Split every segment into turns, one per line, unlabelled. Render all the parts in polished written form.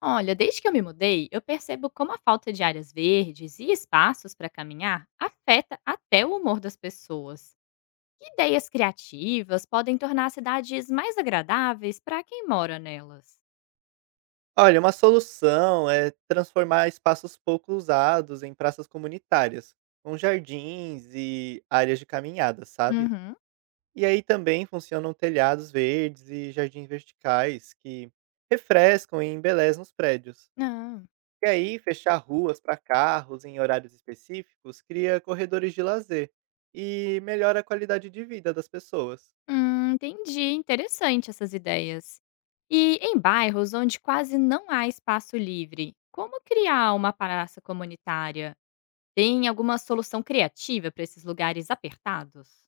Olha, desde que eu me mudei, eu percebo como a falta de áreas verdes e espaços para caminhar afeta até o humor das pessoas. Que ideias criativas podem tornar as cidades mais agradáveis para quem mora nelas?
Olha, uma solução é transformar espaços pouco usados em praças comunitárias, com jardins e áreas de caminhada, sabe?
Uhum.
E aí também funcionam telhados verdes e jardins verticais que refrescam e embelezam os prédios.
Ah,
E aí, fechar ruas para carros em horários específicos cria corredores de lazer e melhora a qualidade de vida das pessoas.
entendi. Interessante essas ideias. E em bairros onde quase não há espaço livre, como criar uma praça comunitária? Tem alguma solução criativa para esses lugares apertados?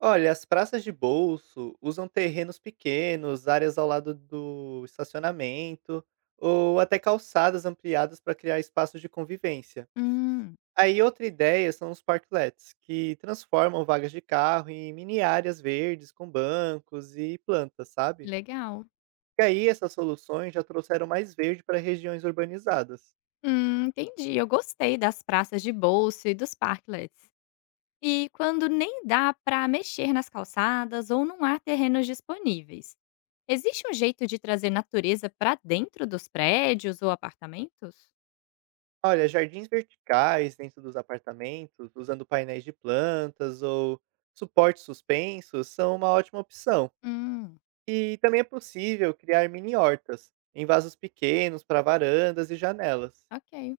Olha, as praças de bolso usam terrenos pequenos, áreas ao lado do estacionamento ou até calçadas ampliadas para criar espaços de convivência.
Hum,
Aí outra ideia são os parklets, que transformam vagas de carro em mini áreas verdes com bancos e plantas, sabe?
legal.
E aí essas soluções já trouxeram mais verde para regiões urbanizadas.
Entendi. Eu gostei das praças de bolso e dos parklets. E quando nem dá para mexer nas calçadas ou não há terrenos disponíveis, existe um jeito de trazer natureza para dentro dos prédios ou apartamentos?
Olha, jardins verticais dentro dos apartamentos, usando painéis de plantas ou suportes suspensos, são uma ótima opção.
Hum,
E também é possível criar mini hortas em vasos pequenos para varandas e janelas.
ok.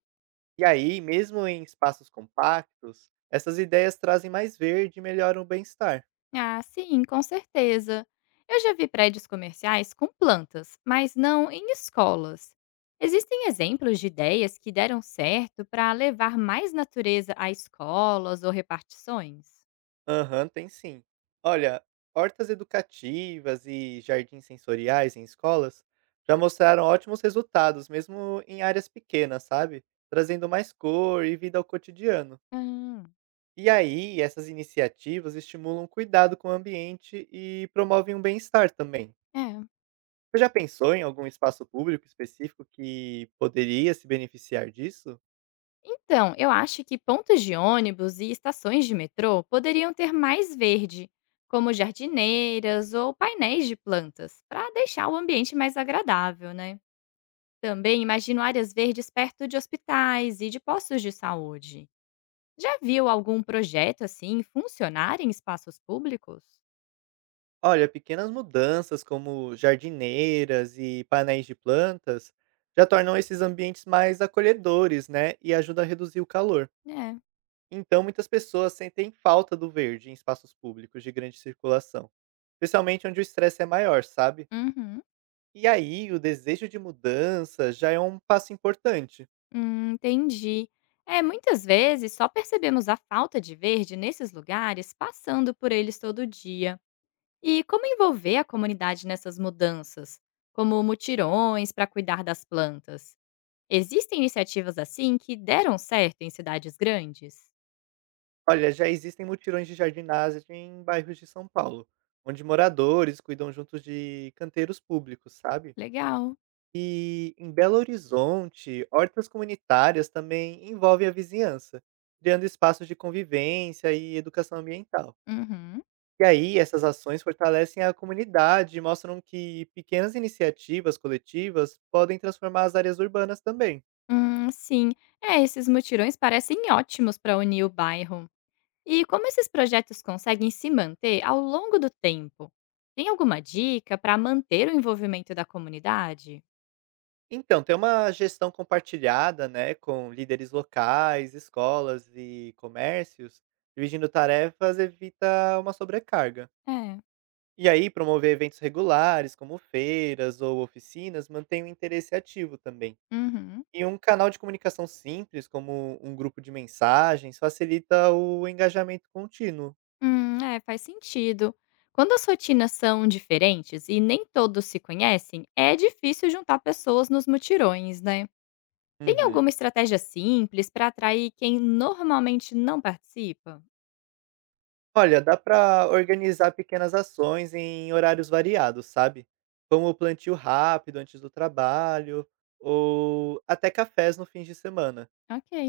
E aí, mesmo em espaços compactos, essas ideias trazem mais verde e melhoram o bem-estar.
Ah, sim, com certeza. Eu já vi prédios comerciais com plantas, mas não em escolas. Existem exemplos de ideias que deram certo para levar mais natureza a escolas ou repartições?
Aham, tem sim. Olha, hortas educativas e jardins sensoriais em escolas já mostraram ótimos resultados, mesmo em áreas pequenas, sabe? Trazendo mais cor e vida ao cotidiano.
Ah.
E aí, essas iniciativas estimulam o cuidado com o ambiente e promovem um bem-estar também.
É.
Você já pensou em algum espaço público específico que poderia se beneficiar disso?
Então, eu acho que pontos de ônibus e estações de metrô poderiam ter mais verde, como jardineiras ou painéis de plantas, para deixar o ambiente mais agradável, né? Também imagino áreas verdes perto de hospitais e de postos de saúde. Já viu algum projeto assim funcionar em espaços públicos?
Olha, pequenas mudanças como jardineiras e painéis de plantas já tornam esses ambientes mais acolhedores, né? E ajuda a reduzir o calor.
É.
Então, muitas pessoas sentem falta do verde em espaços públicos de grande circulação, especialmente onde o estresse é maior, sabe?
Uhum.
E aí, o desejo de mudança já é um passo importante.
Entendi. É, muitas vezes só percebemos a falta de verde nesses lugares passando por eles todo dia. E como envolver a comunidade nessas mudanças, como mutirões para cuidar das plantas? Existem iniciativas assim que deram certo em cidades grandes?
Olha, já existem mutirões de jardinagem em bairros de São Paulo, onde moradores cuidam juntos de canteiros públicos, sabe?
Legal.
E em Belo Horizonte, hortas comunitárias também envolvem a vizinhança, criando espaços de convivência e educação ambiental.
Uhum.
E aí, essas ações fortalecem a comunidade e mostram que pequenas iniciativas coletivas podem transformar as áreas urbanas também.
Sim. É, esses mutirões parecem ótimos para unir o bairro. E como esses projetos conseguem se manter ao longo do tempo? Tem alguma dica para manter o envolvimento da comunidade?
Então, tem uma gestão compartilhada, né, com líderes locais, escolas e comércios, dividindo tarefas evita uma sobrecarga.
É.
E aí, promover eventos regulares, como feiras ou oficinas, mantém o interesse ativo também.
Uhum.
E um canal de comunicação simples, como um grupo de mensagens, facilita o engajamento contínuo.
É, faz sentido. Quando as rotinas são diferentes e nem todos se conhecem, é difícil juntar pessoas nos mutirões, né? Tem
Uhum.
alguma estratégia simples para atrair quem normalmente não participa?
Olha, dá para organizar pequenas ações em horários variados, sabe? Como o plantio rápido antes do trabalho, ou até cafés no fim de semana.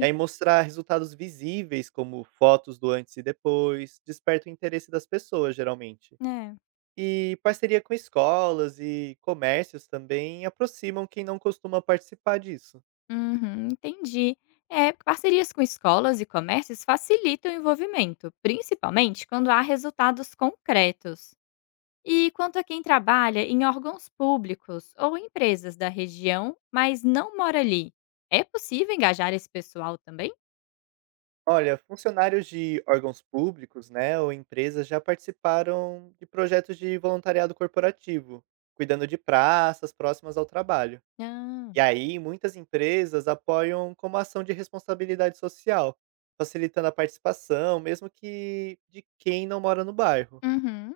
E aí mostrar resultados visíveis, como fotos do antes e depois, desperta o interesse das pessoas, geralmente.
né?
E parceria com escolas e comércios também aproximam quem não costuma participar disso.
Uhum, entendi. É, parcerias com escolas e comércios facilitam o envolvimento, principalmente quando há resultados concretos. E quanto a quem trabalha em órgãos públicos ou empresas da região, mas não mora ali, é possível engajar esse pessoal também?
Olha, funcionários de órgãos públicos, né, ou empresas já participaram de projetos de voluntariado corporativo, cuidando de praças próximas ao trabalho.
Ah,
E aí, muitas empresas apoiam como ação de responsabilidade social, facilitando a participação, mesmo que de quem não mora no bairro.
uhum.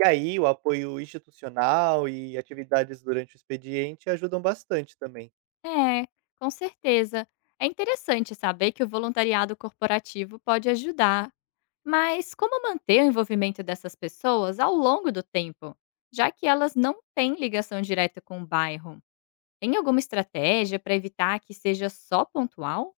E aí, o apoio institucional e atividades durante o expediente ajudam bastante também.
É, com certeza. É interessante saber que o voluntariado corporativo pode ajudar. Mas como manter o envolvimento dessas pessoas ao longo do tempo, já que elas não têm ligação direta com o bairro? Tem alguma estratégia para evitar que seja só pontual?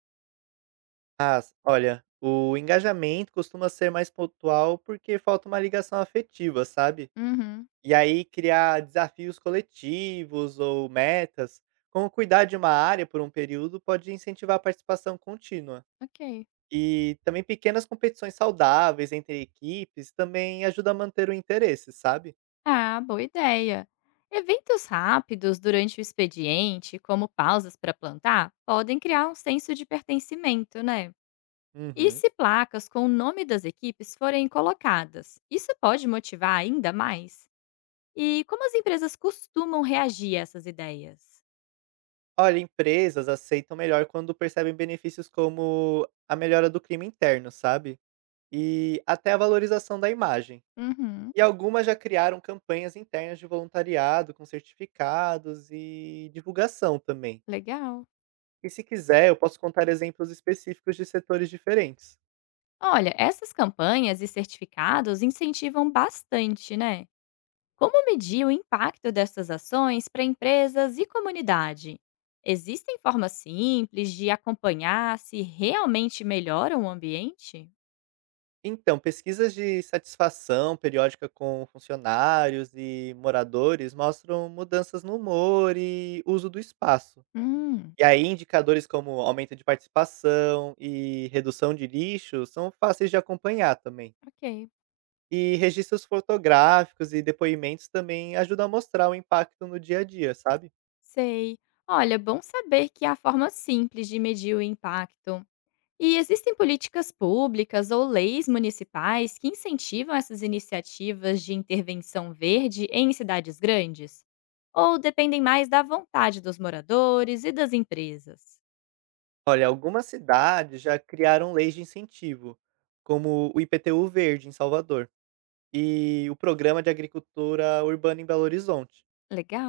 Olha, o engajamento costuma ser mais pontual porque falta uma ligação afetiva, sabe?
Uhum.
E aí criar desafios coletivos ou metas, como cuidar de uma área por um período, pode incentivar a participação contínua.
Ok.
E também pequenas competições saudáveis entre equipes também ajuda a manter o interesse, sabe?
Ah, boa ideia. Eventos rápidos durante o expediente, como pausas para plantar, podem criar um senso de pertencimento, né? E
Uhum.
se placas com o nome das equipes forem colocadas, isso pode motivar ainda mais? E como as empresas costumam reagir a essas ideias?
Olha, empresas aceitam melhor quando percebem benefícios como a melhora do clima interno, sabe? E até a valorização da imagem.
Uhum,
E algumas já criaram campanhas internas de voluntariado, com certificados e divulgação também.
legal.
E se quiser, eu posso contar exemplos específicos de setores diferentes.
Olha, essas campanhas e certificados incentivam bastante, né? Como medir o impacto dessas ações para empresas e comunidade? Existem formas simples de acompanhar se realmente melhoram o ambiente?
Então, pesquisas de satisfação periódica com funcionários e moradores mostram mudanças no humor e uso do espaço.
Hum,
E aí, indicadores como aumento de participação e redução de lixo são fáceis de acompanhar também.
ok.
E registros fotográficos e depoimentos também ajudam a mostrar o impacto no dia a dia, sabe?
Sei. Olha, é bom saber que há formas simples de medir o impacto. E existem políticas públicas ou leis municipais que incentivam essas iniciativas de intervenção verde em cidades grandes? Ou dependem mais da vontade dos moradores e das empresas?
Olha, algumas cidades já criaram leis de incentivo, como o IPTU Verde em Salvador e o Programa de Agricultura Urbana em Belo Horizonte.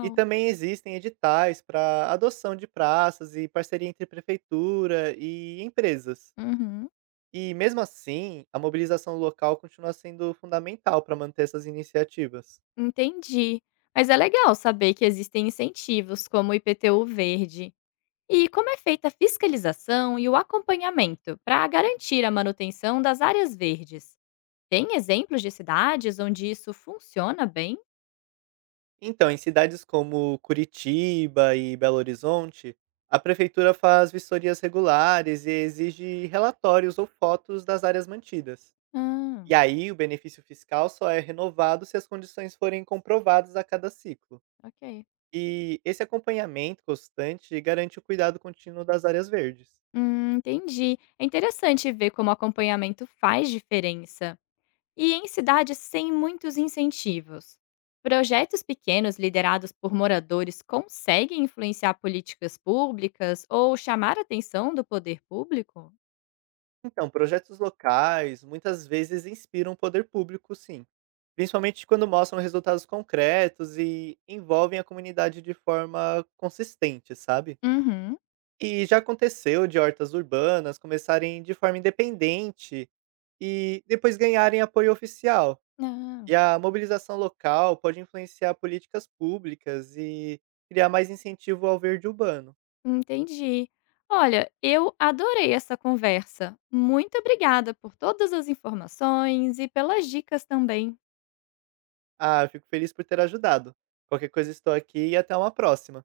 E também existem editais para adoção de praças e parceria entre prefeitura e empresas.
Uhum,
E mesmo assim, a mobilização local continua sendo fundamental para manter essas iniciativas.
entendi. Mas é legal saber que existem incentivos como o IPTU verde. E como é feita a fiscalização e o acompanhamento para garantir a manutenção das áreas verdes? Tem exemplos de cidades onde isso funciona bem?
Então, em cidades como Curitiba e Belo Horizonte, a prefeitura faz vistorias regulares e exige relatórios ou fotos das áreas mantidas.
Ah,
E aí, o benefício fiscal só é renovado se as condições forem comprovadas a cada ciclo.
ok.
E esse acompanhamento constante garante o cuidado contínuo das áreas verdes.
Entendi. É interessante ver como o acompanhamento faz diferença. E em cidades sem muitos incentivos, projetos pequenos liderados por moradores conseguem influenciar políticas públicas ou chamar a atenção do poder público?
Então, projetos locais muitas vezes inspiram o poder público, sim. Principalmente quando mostram resultados concretos e envolvem a comunidade de forma consistente, sabe?
Uhum.
E já aconteceu de hortas urbanas começarem de forma independente e depois ganharem apoio oficial.
Ah,
E a mobilização local pode influenciar políticas públicas e criar mais incentivo ao verde urbano.
entendi. Olha, eu adorei essa conversa. Muito obrigada por todas as informações e pelas dicas também.
Ah, eu fico feliz por ter ajudado. Qualquer coisa estou aqui e até uma próxima.